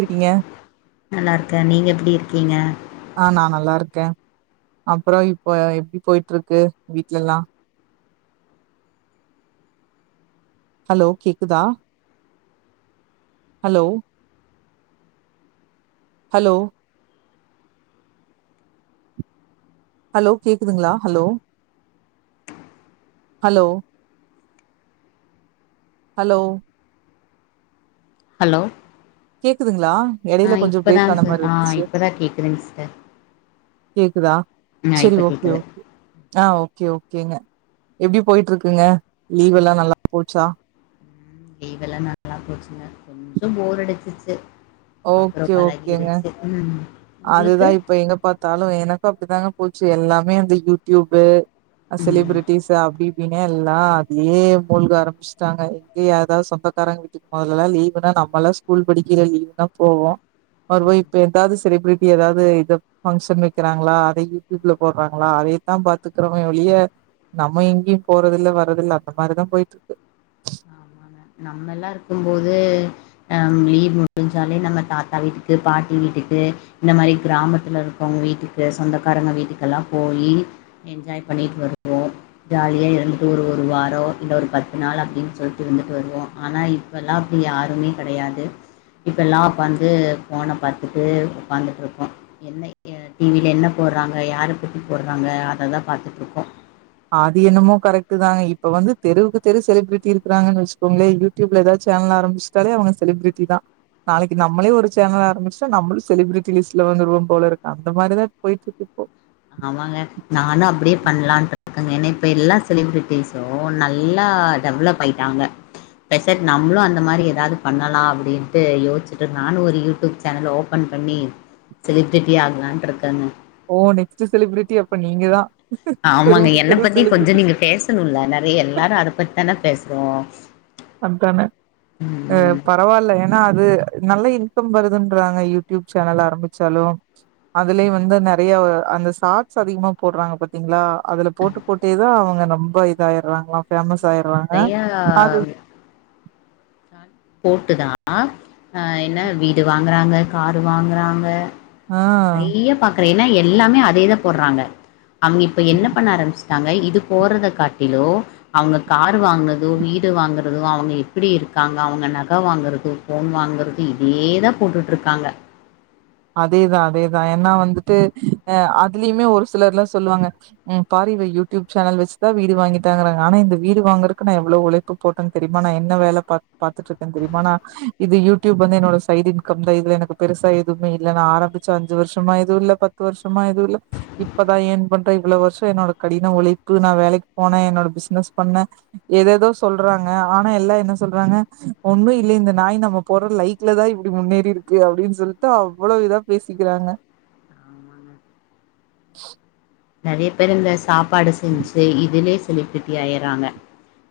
இருக்கீங்க நல்லாருக்க நீங்க எப்டி இர் கீங்க ஆ நா நல்லாருக்க அப்றொ இப்போ எப்டி போயிட்ருக்கு வீடலெல்லா ஹலோ கேக்குதா ஹலோ ஹலோ ஹலோ கேக்குதுங்ளா ஹலோ ஹலோ ஹலோ ஹலோ கேக்குதுங்ளா ஆ இப்பதாங் சர் ஆ இப்பதா கேக்குதுங் சர் கேக்குதா செரி ஓகே ஓகே ஆ ஓகே ஓகே கேங்க எப்டி போய்ட்ருக்குங்க லீவெல்லா நல்லா போச்சா லீவெல்ல நல்லா போச்சுங்க கொஞ்சொ போர் அடிச்சுச்சு அப்பறொ ஓகே ஓகேங்க பழகிருச்சு ம் அதுதா உங்களுக்கு இப்ப எங்க பாத்தாலு எனக்கு அப்டிதாங்க போச்சு எல்லாமே அந்த யூட்டியூபு அ ம் செலிபிரேட்டீஸ் அப்டி டீனே எல்லா அப்டியே மூழ்க ஆரம்புச்ட்டாங்க எங்க ஏதோ சொந்தக்காரங்க வீட்டுக் மொதலெல்லா லீவுனா நம்மலா ஸ்கூல் படிக்கைல லீவுனா போவோ ஒரு ம் வய்ப்ப என்தாதுஸ் செலிபிரிட்டி ஏதாவது இத பங்க்ஷன் வைக்கிறாங்களா அதே யூடியூப்ல போடுறாங்களா அதேத்தான் பாத்துக்கோரமே ஒளியே நம்ம எங்கேயும் போறத இல்ல வராது இல்ல அந்த மாதிரிதான் போயிட்டு இருக்கு நம்மல்லாம் இருக்கும்போது லீவ் முடிஞ்சாலே நம்ம தாத்தா வீட்டுக்கு பாட்டி வீட்டுக்கு இந்த மாதிரி கிராமத்ல இருக்கவங்க வீட்டுக்கு சொந்தக்காரங்க வீட்டுக்கெல்லாம் போயி என்ஜாய் பண்ணிட்டு வருவோம் ஜாலியாக இருந்துட்டு ஒரு ஒரு வாரம் இல்லை ஒரு பத்து நாள் அப்படின் சொல்லிட்டு இருந் ட்டு வருவோம் ஆனா இப்பெல்லாம் அப்படி யாருமே கிடையாது இப்ப எல்லாம் வந்து போனை பாத்துட்டு உட்காந்துட்டு இருக்கோம் என்ன டிவில என்ன போடுறாங்க யாரை பத்தி போடுறாங்க அததான் பாத்துட்டு இருக்கோ அது என்னமோ கரெக்ட் தாங்க இப்ப வந்து தெருவுக்கு தெரு செலிபிரிட்டி இருக்காங்கன்னு வச்சுக்கோங்களே யூடியூப்ல ஏதாவது சேனல் ஆரம்பிச்சிட்டாலே அவங்க செலிபிரிட்டி தான் நாளைக்கு நம்மளே ஒரு சேனல் ஆரம்பச்சா நம்ளும் செலிபிரிட்டி லிஸ்ட் வந்துருவோ போல இருக்கு அந்த மாதிரி தான் போயிட்டு இருக்கு இப்போ ஆமாங்க நானும் அப்டியே பண்ணலான்னு இருக்கங்க ஏன்னா இப்போ எல்லா செலிப்ரிட்டிஸும் நல்லா டெவலப் ஆயிட்டாங்க பெசட் நம்மளும் அந்த மாதிரி எதாவது பண்ணலாம் அப்டின்ட்டு யோசிுட்டு இரு நானும் ஒரு யூடியூப் சேனல் ஓப்பன் பண்ணி செலிபிரிட்டி ஆகலான் இருக்கேங்க ஓ நெக்ஸ்ட் செலிபிரிட்டி அப்ப நீங்கதான் ஆமாங்க என்னை பத்தி கொஞ்சம் நீங்க பேசணும்ல்ல நிறைய எல்லாரும் அத பத்தித்தானே பேசு றோம் அப்தானே ஹ பரவாயில்ல ஏன்னா அது நல்ல இன்கம் வருதுன்றாங்க யூடியூப் சேனல் ஆரம்பிச்சாலும் அதுலயே வந்து நிறைய அந்த சாரட்ஸ் அதிகமா போடுறாங்க பாத்தீங்களா அதுல போட்டு போட்டே தான் அவுங்க ரொம்ப இதயறாங்களா ஃபேமஸ் ஆமாங்க ஆயிறாங்க அது நெறையா போட்டுதான் ஆஹ் என்ன வீடு வாங்குறாங்க காரு வாங்குறாங்க ஆ நெறைய பா க்றேன் ஏனா எல்லாமே அதேதான் போடுறாங்க அவுங்க இப்ப என்ன பண்ண ஆரம்பச்சாங்க இது போறத காட்டிலோ அவுங்க கார் வாங்கனதோ வீடு வாங்கறதோ அவங்க எப்டி இருக்காங்க அவுங்க நகை வாங்குறது ஃபோன் வாங்கறது இதேதான் போட்டுட்டு இருக்காங்க அதேதான் அதேதான் ஏனா வந்துட்டு அஹ் அதுலயுமே ஒரு சிலர் எல்லாம் சொல்லாங்க உம் பார இவ யூடியூப் சேனல் வச்சுதான் வீடு வாங்கிட்டாங்கறாங்க ஆனா இந்த வீடு வாங்குறதுக்கு நான் எவ்ளோ உழைப்பு போட்டேன் தெரியுமா நான் என்ன வேலை பா பாத்துட்டு இருக்கேன் தெரியுமா நா இது யூடியூப் வந்து என்னோட சைடு இன்கம் தான் இதுல எனக்கு பெருசா துவுமே இ நான் ஆரம்பிச்சேன் அஞ்சு வருஷமா எதுவும் இல்லை பத்து வருஷமா எதுவும் இல்ல இப்பதான் யென் பண்றன் இவ்ளோ வருஷம் என்னோட கடின உழைப்பு நான் வேலைக்கு போனேன் என்னோட பிசுனஸ் பண்ணேன் ஏதேதோ சொல்றாங்க ஆனா எல்லாம் என்ன சொல்றாங்க ஒன்னும் இல்ல இந்த நாய் நம்ம போற லைக்ல தான் இப்டி முன்னேறி இருக்கு அப்டின்னு சொல்லி அவ்ளோ இதா பேசிக்கிறாங்க நெறைய பேரு இந்த சாப்பாடு செஞ்சு இதுலயே செலிபிரிட்டி ஆயறாங்க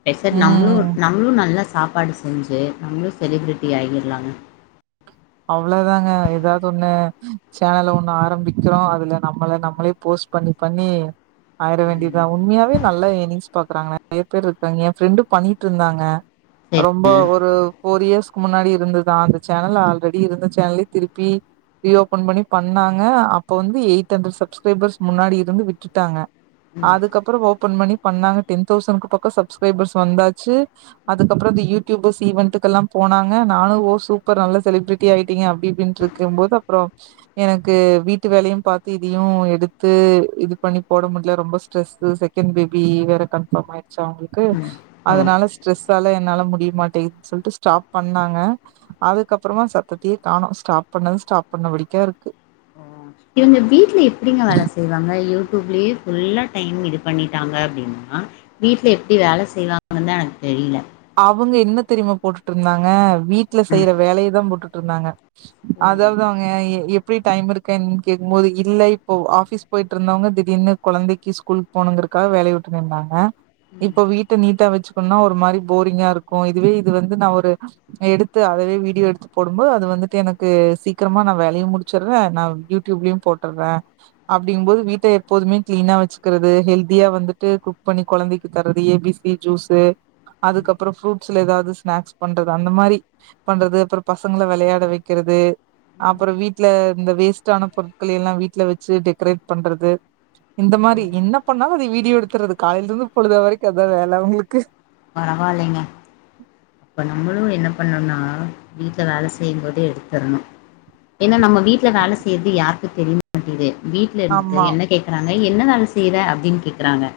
பேசாட்டு நம்மளும் ம் நம்மளும் நல்லா சாப்பாடு செஞ்சு நம்மளும் செலிப்ரிட்டி ஆகிலாங்க அ வ்ளோ தாங்க ஏதாவது ஒண்ணு சேனல ஒண்ணு ஆரம்பிக்கிறோம் அதுல நம்மள நம்மளே போஸ்ட் பண்ணி பண்ணி ஆயிர ம் வேண்டியதான உண்மையாவே நல்ல யெனிங்ஸ் பாக்குறாங்க நெறைய பேரு இருக்காங்க என் ஃபிரெண்டு பண்ணிட்டு இருந்தாங்க செரி ரொம்ப ஒரு ஃபோர் இயர்ஸ்க்கு முன்னாடி இருந்ததான் அந்த சேனல் ஆல்ரெடி இருந்த சேனல் திருப்பி ரீ ஓபன் பண்ணி பண்ணாங்க அப்ப வந்து எயிட் ஹன்ட்ரேட் சப்ஸ்கிரைபர்ஸ் முன்னாடி இருந்து விட்டுட்டாங்க ம் அதுக்கப்புறம் ஓபன் பண்ணி பண்ணாங்க டென் தௌசண்ட் பக்க சப்ஸ்கிரைபர்ஸ் வந்தாச்சு அதுக்கப்புறம் அந்த யூ டியூப்பர்ஸ் ஈவென்ட்க்கு எல்லாம் போனாங்க நானும் ஓஹ் சூப்பர் நல்ல செலி பிரிட்டி ஆகிட்டீங்க அப்டின்னு இருக்கும் போது அப்றம் எனக்கு வீட்டு வேலையும் பார்த்து இதையும் எடுத்து இது பண்ணி போட முடியல ரொம்ப ஸ்ட்ரெஸ் செகண்ட் பேபி வேற கன்பார்ம் ஆயடுச்ச அவங்களுக்கு ம் ஓ அதனால ஸ்ட்ரெஸ் நல என்னால முடிய மாட்டேங்குது சொல்லிட்டு ஸ்டாப் பண்ணாங்க அதுக்கப்றமா சத்தத்தய காணும் ஸ்டாப் பண்ணது ஸ்டாப் பண்ணபடிக்கா இருக்கு இவுங்க வீட்ல எப்டிங்க வேலை செய்வாங்க யூ லயே ஃபுல்லா டைம் இது பண்ணிட்டாங்க அப்டின்னா வீட்டில் எப்படி வேல செய்வாங்குத எனக்கு தெரில அவுங்க என்ன தெரியுமா போட்டுட்டு இருந்தாங்க வீட்ல ம் செய்ற வேலைய தான் போட்டு ருந்தாங்க ஓ அதாவது அவுங்க எப்படி டைம் இருக்கன்னு கேக்கும் போது இல்ல இப்போ ஆபீஸ் போயிட்டு இருந்தவங்க திடீர்னு குழந்தைக்கு ஸ்கூல் போனுங்கிறதுக்காக வேலைய விட்டு நின்னாங்க ம் இப்போ வீட்டை நீட்டா வச்சுக்கணும்னா ஒரு மாரி போரிங்கா இருக்கும் இதுவே இது வந்து நான் ஒரு எடுத்து அதவே வீடியோ எடுத்து போடும்போது அது வந்துட்டு எனக்கு சீக்கிரமா நா வேலையு முடிச்சடுறே நா யூடியூப்லயும் போட்டற அப்படிங்கும் போது வீட்டை எப்போதுமே கிளீனா வச்சுக்கிறது ஹெல்தியா வந்துட்டு குக் பண்ணி குழந்தைக்கு தர்றது ஏ பி சி ஜூஸு ம் அதுக்கப்புற ஃப்ரூட்ஸ்ல ஏதாவது ஸ்நாக்ஸ் பண்றது அந்த மாரி பண்றது அப்புறம் பசங்களை விளையாட வைக்கிறது அப்புற வீட்டுல இந்த வேஸ்ட்டான பொருட்கள எல்லாம் வீட்டுல வச்சு டெக்கரேட் பண்றது இந்த மாரி என்ன பண்ணாலும் அதை வீடியோ எடுத்துறது காலையில இருந்து பொழுத வரைக்கும் அதா வேல அவங்களுக்கு பரவாயில்லைங்க அப்ப நம்மளும் என்ன பண்ணும்னா வீட்டுல வேலை செய்யும்போத எடுத்துரணும் ஏன்னா நம்ம வீட்டுல வேலை செய்யறது யாருக்கு தெரிய மாட்டியது வீட்டுல இருந்துட்டு ஆமா என்ன கேக்கறா என்ன வேல செய்ற அப்படின்னு கேக்கறாங்க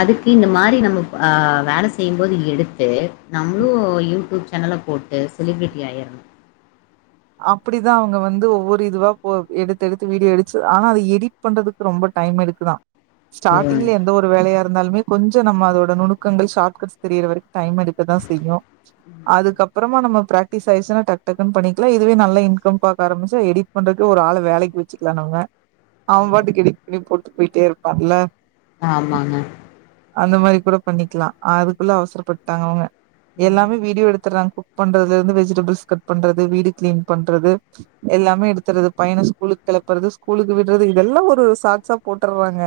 அதுக்கு இந் மாரி நம்ம அஹ் வேல செய்யும் போது எடுத்து நம்மளும் யூ டியூப் சேனல்ல போட்டு செலிபிரிட்டி ஆயிரணும் அப்படிதா அவங்க வந்து ஒவ்வொரு இதுவா போ எடுத்து எடுத்து வீடியோ எடிச்சு ஆஹ் அதை எடிட் பண்றதுக்கு ரொம்ப டைம் எடுக்குதா ஸ்டார்ட்டிங்ல எந்த ஒரு வேலையா இருந்தாலுமே கொஞ்ச நம்ம அதோட நூணுக்கங்கள் ஷார்ட்கட் தெரியற வரைக்கு டைம் எடுக்கதா செய்யும் ம் அதுக்கப்புறமா நம்ம ப்ரக்ட்டிஸ் ஆயிருச்சுனா டக் டக்னு பண்ணிட் இதுவே [unintelligible] நல்லா இன்கம் பாக்க ஆரம்பிச்சா எடிட் பண்றதுக்கு ஒரு ஆள வேலைக்கு வெச்சுக்கலா நம்ம ஓ அவ பாட்டுக்கு எடிட் பண்ணி போட்டு போயிட்டே இருப்பான்ல ஆமாங்க அந்த மாரி கூட பண்ணிக்கலா அதுக்குள்ள அவசரப்பட்டுடாங்க அவங்க ம் எல்லாமே வீடியோ எடுத்துடுறாங்க குக் பண்றதுல இருந்து வெஜிடபிள்ஸ் கட் பண்றது வீடு கிளீன் பண்றது எல்லாமே எடுத்துறது பையனை ஸ்கூலுக்கு கிளப்புறது ஸ்கூலுக்கு விடுறது இதெல்லாம் ஒரு ஷார்ட்ஸ்ஸா போட்டுடறாங்க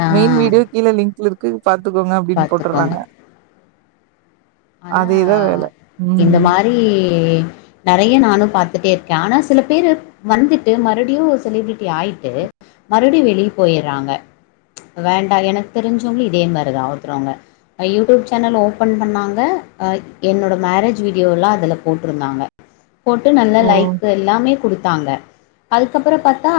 ஆ மெயின் வீடியோ கீழே லிங்க் இருக்கு பாத்துக்கோங்க அப்படின்னு பாத்துக்கோங்க போட்டுறாங்க ஆனா அதேதா வேல இந்த ம் மாரி [unintelligible] நிறைய நானும் பத்துட்டே இருக்கே ஆனா சில பேர் வந்துட்டு மறுபடியும் செலிபிரிட்டி ஆயிட்டு மறுபடியும் வெளிய போயறாங்க வேண்டா எனக்கு தெரிஞ்சவங்கள இதே மாரிதா ஒருத்தவர்ங்க எதோ சேனல் ஓபன் பண்ணாங்க எ என்னோட மேரேஜ் வீடியோ எல்லா அதுல போட்டிருந்தாங்க போட்டு நல்ல ஓ லைக்கு எல்லாமே கொடுத் தாங்க அதுக்கப்புறம் பார்த்தா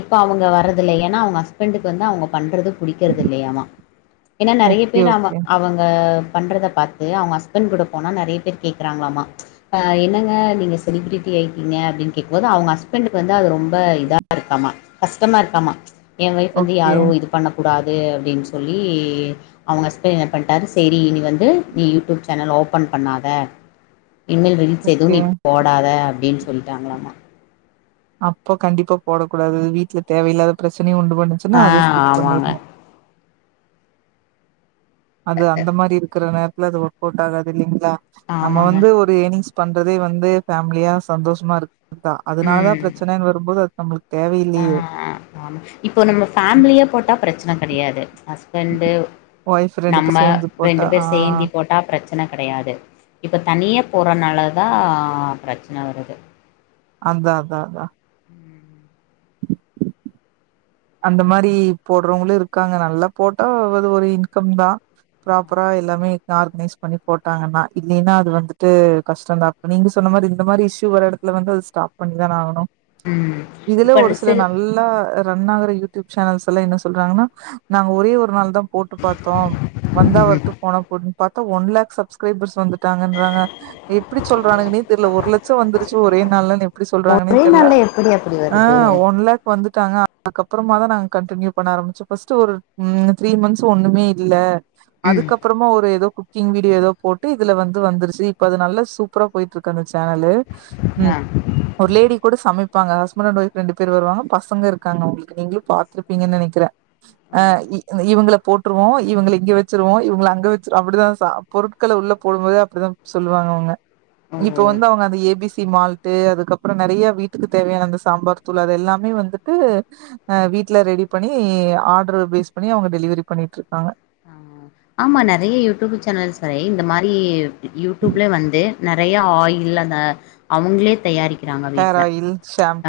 இப்ப அவங்க வர்றதில்ல ஏன்னா அவங்க ஹஸ்பண்டக்கு வந்து அவங்க பண்றது பிடிக்கிறது இல்லையாம ஏன்னா நிறைய ஓகே பேர் அவ ஓகே அவங்க பண்றத பாத்து அவங்க ஹஸ்பண்ட் கூட போனா நிறைய பேருக் கேக்குறாங்களாமா அஹ் என்னங்க நீங்க செலிபிரிட்டி ஆயிட்டீங்க அப்படின்னு கேக் போது அவங்க ஹஸ்பண்டக்கு வந்து அது ரொம்ப இதா இருக்காமா கஷ்டமா இருக்காமா என் வயஃப் வந்து ஓகே யாரும் இது பண்ணக்கூடாது அது அப்படின்னு சொல்லி அவங்க ஹஸ்பண்ட் என்ன பண்ணிட்டரு சரி இனி வந்து நீ யூ டியூப் சேனல் ஓப்பன் பண்ணாத இனிமேல் ரிலீஸ் எதுவும் ஓகே நீ போடாத அப்படின்னு சொல்லிட்டாங்களாமா அப்போ கண்டிப்பா போட கூடாது வீட்டுல தேவையில்லாத பிரச்சன ச்சன உண்டு பச்சுன்னா ஆ அதத ஸ்கிப் ஆமாங்க பண்ணிருணு அது அந்த மாரி இருக்கிற நேர இல்ல அது ஒர்க்கவுட் ஆகாது இல்லைங்களா நம்ம ஆமாங்க வந்து ஒரு ஏர்னிங்ஸ் பண்றதே வந்து ஃபேமிலியா சந்தோஷமா இருக் அதா அதனால பிரச்சனனு வரும்போது நம்ளுக் ஆஹ் இப்போ நம்ம ஃபேம்லியா போட்டா பிரச்சன கெடயாது ஹ ரெண்டு ஒய்ஃப் ரெண்டு பேர் நம்ம சேர்ந்து போட்டா ரெண்டு ஆ பேர் சேந்தி போட்டா பிரச்சன கெடயாது இப்ப தனியா போற நாளதா பிரச்சன வருது அதா அதா அதா அந்த மாரி போடுறவங்களு இருக்காங்க நல்லா போட்டா அது ஒரு இன்கம் தா ப்ராப்பரா எல்லாமே ஆர்கனைஸ் பண்ணி போட்டாங்கன்னா இல்லின்னா அது வந்துட்டு கஷ்டம் தா இப்ப நீங்க சொன்ன மாரி இந்த மாரி இஷ்யூ வர இடத்துல வந்து அது ஸ்டாப் பண்ணிதான ஆகணு ம் இதுல இப்ப ஒரு சில சி நல்ல ரன் யூடியூப் சேனல்ஸ் எல்லா என்ன சொல்றாங்கன்னா நாங்க ஒரே ஒரு நாள் தா போட்டு பாத்தோ‌ வந்தா ம் வருட்டு போன போட்டுனு ஒன்லேக் சப்ஸ்கிரைபர்ஸ் வந்து ங்கராங்க எப்டி சொல்றனுகனே தெர்ல ஒரு லட்சம் வந்துருச்சு ஒரே நாள்ல எப்டி சொல்றாங்கன்ன ஒரே தெர்ல நாள்ல எப்டி அப்டி வருது ஒன்லேக் வந்துட்டாங்க அப்புறமா தா நாங்க கண்டினியூ பண்ண ஆரம்பிச்சோ பர்ஸ்ட் ஒரு ம் த்ரீ மந்த்ஸ் ஒண்ணுமே இல்ல ம் அதுக்கப்புறம ஒரு ஏதோ கிங் வீடியோ ஏதோ போட்டு இதுல வந்து வந்துருச்சு இப்ப அது நல்ல சூப்பரா போயிட்டு இருக்க சேனலு ம் ஆ ஒரு லேடி கூட சமைப்பா சமைப்பாங்க ஹஸ்பண்ட் ஏன்ட் ஃவைப் ரெண்டு பேர் வருவங்க பசங்க இருக்கு இருக்காங்க அங்களுக்கு நீங்களு பாத்துருப்பீங்கன்னு நினைக்கிற அ ஓ இவங்கள போட்டுருவோ இவங்கல இங்க வெச்சிருவோ இவங்கல அங்க வெச்சிரு அப்டிதா பொருட்களை உள்ள போடும்போதே அப்டிதா சொல்லுவாங்க அவங்க இப்ப ஓ வந்து அவங்க அந்த A B C C malt அதுக்கப்புறம் நெறைய வீட்டுக்கு தேவையான அந்த சாம்பார் தூள் அது எல்லாமே வந்து வீட்ல ரெடி பண்ணி ஆர்ரு பேஸ் பண்ணி அவங்க டெலிவெரி பண்ணிட்டு இருக்காங்க ஆ ஆமா நெறய யூடியூப் சேனல்ஸ்ல இந்த மாரி யூடியூப்லே வந்து நெறய ஆயில் அந்த அவங்களே தயாரிக் றாங்க ஹேர் வீட்ல ஆயில்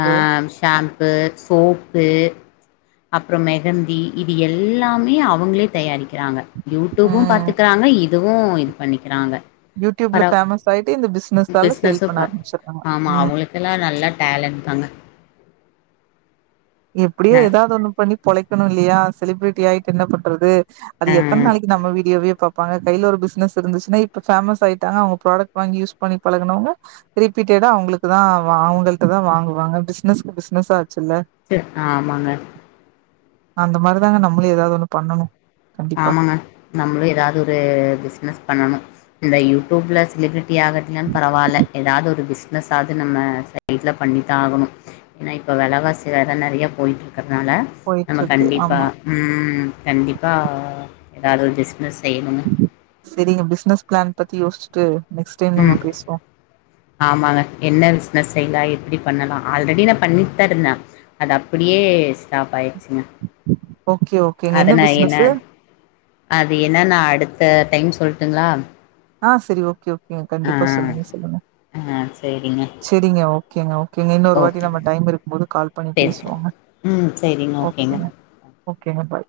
ஹ ஷாம்பூ ப்பு சோப்பு அப்புறம் மெகந்தி இது எல்லாமே அவங்களே தயாரிக் ராங்க யூடியூபும் ம் பாத்துக்குறாங்க இது இதுவும் இது பண்ணிக்கிறாங்க யூடியூப்ல பரவ் பேமஸ் ஆய்ட்டு இந்த பிஸ்னஸ்னால சேல் பிஸ்னஸும் பண்ண பா ஆரபிச்சுறாங்க ஆமா உம் அவங்களுக்கெல்லா நல்லா டேலண்ட் தாங்க எப்டியோ ந எதாவது ஒண்ணு பண்ணி பொழைக்கணு இல்லயா செலிபிரிட்டி ஆயிட்டு என்ன பண்றது அது ஆ எத்தன நாளிக்கு நம்ம வீடியோவியே பாப் பாங்க கைய்ல ஒரு பிசினஸ் இருந்துச்சுன்னா இப்ப ஃபேமஸ் ஆயிட்டாங்க அவங்க ப்ராடெக்ட் வாங்கி யூஸ் பண்ணி பழகுனவங்க ரிப்பீட்டடா அவங்களுக்குதா அவங்கல்டதா வாங்குவாங்க பிசினஸ்க்கு பிசினஸ்சும் ஆச்சுல்ல ஆமாங்க அந்த மாரிதாங்க நம்மளு ஏதாவது ஒண்ணு பண்ணணு கண்டிப்பா ஆமாங்க, நம்மளும் ஏதாவது ஒரு பிசினஸ் பண்ணணும். இந்த யூட்டூப்ல சிலது டி ஆகட்னாம் பரவால்ல ஏதாவது ஒரு பிஸ் ப்னஸ்ஸாது நம்ம சைட்ல பண்ணி தான் ஆகணும், ஏன்னா இப்போ வெலவாசி வேற நறையா போயிட்டுரு க்கற்துனால நம்ம போயிட்ருக்கு கண்டிப்பா ஆமா ம் கண்டிப்பா எதாவது ஒரு பிஸ்னஸ் செய்யணுன்னு சரிங்க பிஸ்னஸ் பிளான் பத்தி யோசிச்சுட்டு நெக்ஸ்ட் டைம் நம்ம உம், பேசுவோ ஆமாங்க என்ன பிசினஸ் தை லா எப்புடி பண்ணலா ஆல்ரெடி நான் பண்ணிட்தா இருந்தே, அது அப்புடியே ஸ்டாப் ஆயி ச்சுங்க, ஓகே ஓகேங்க அது நா என்ன, பிசினஸு அது என்னனா அடுத் த டைம் சொல்ட்டுங்ளா ஆ சரி ஓகே ஓக் நீங்க கண்டிப்பா சொல்லுங்க சொல்லுங்க, ஆ சேரிங்க சரிங்க ஓகேங்க ஓகேங்க இன்னொரு வாட்டி ஓகே நம்ம டைம் இருக்கும்போது கால் பண்ணி பேசலாம் பேசுவோங்க, ம் சரிங்க ஓகேங்க. ஓகேங்க பாய்.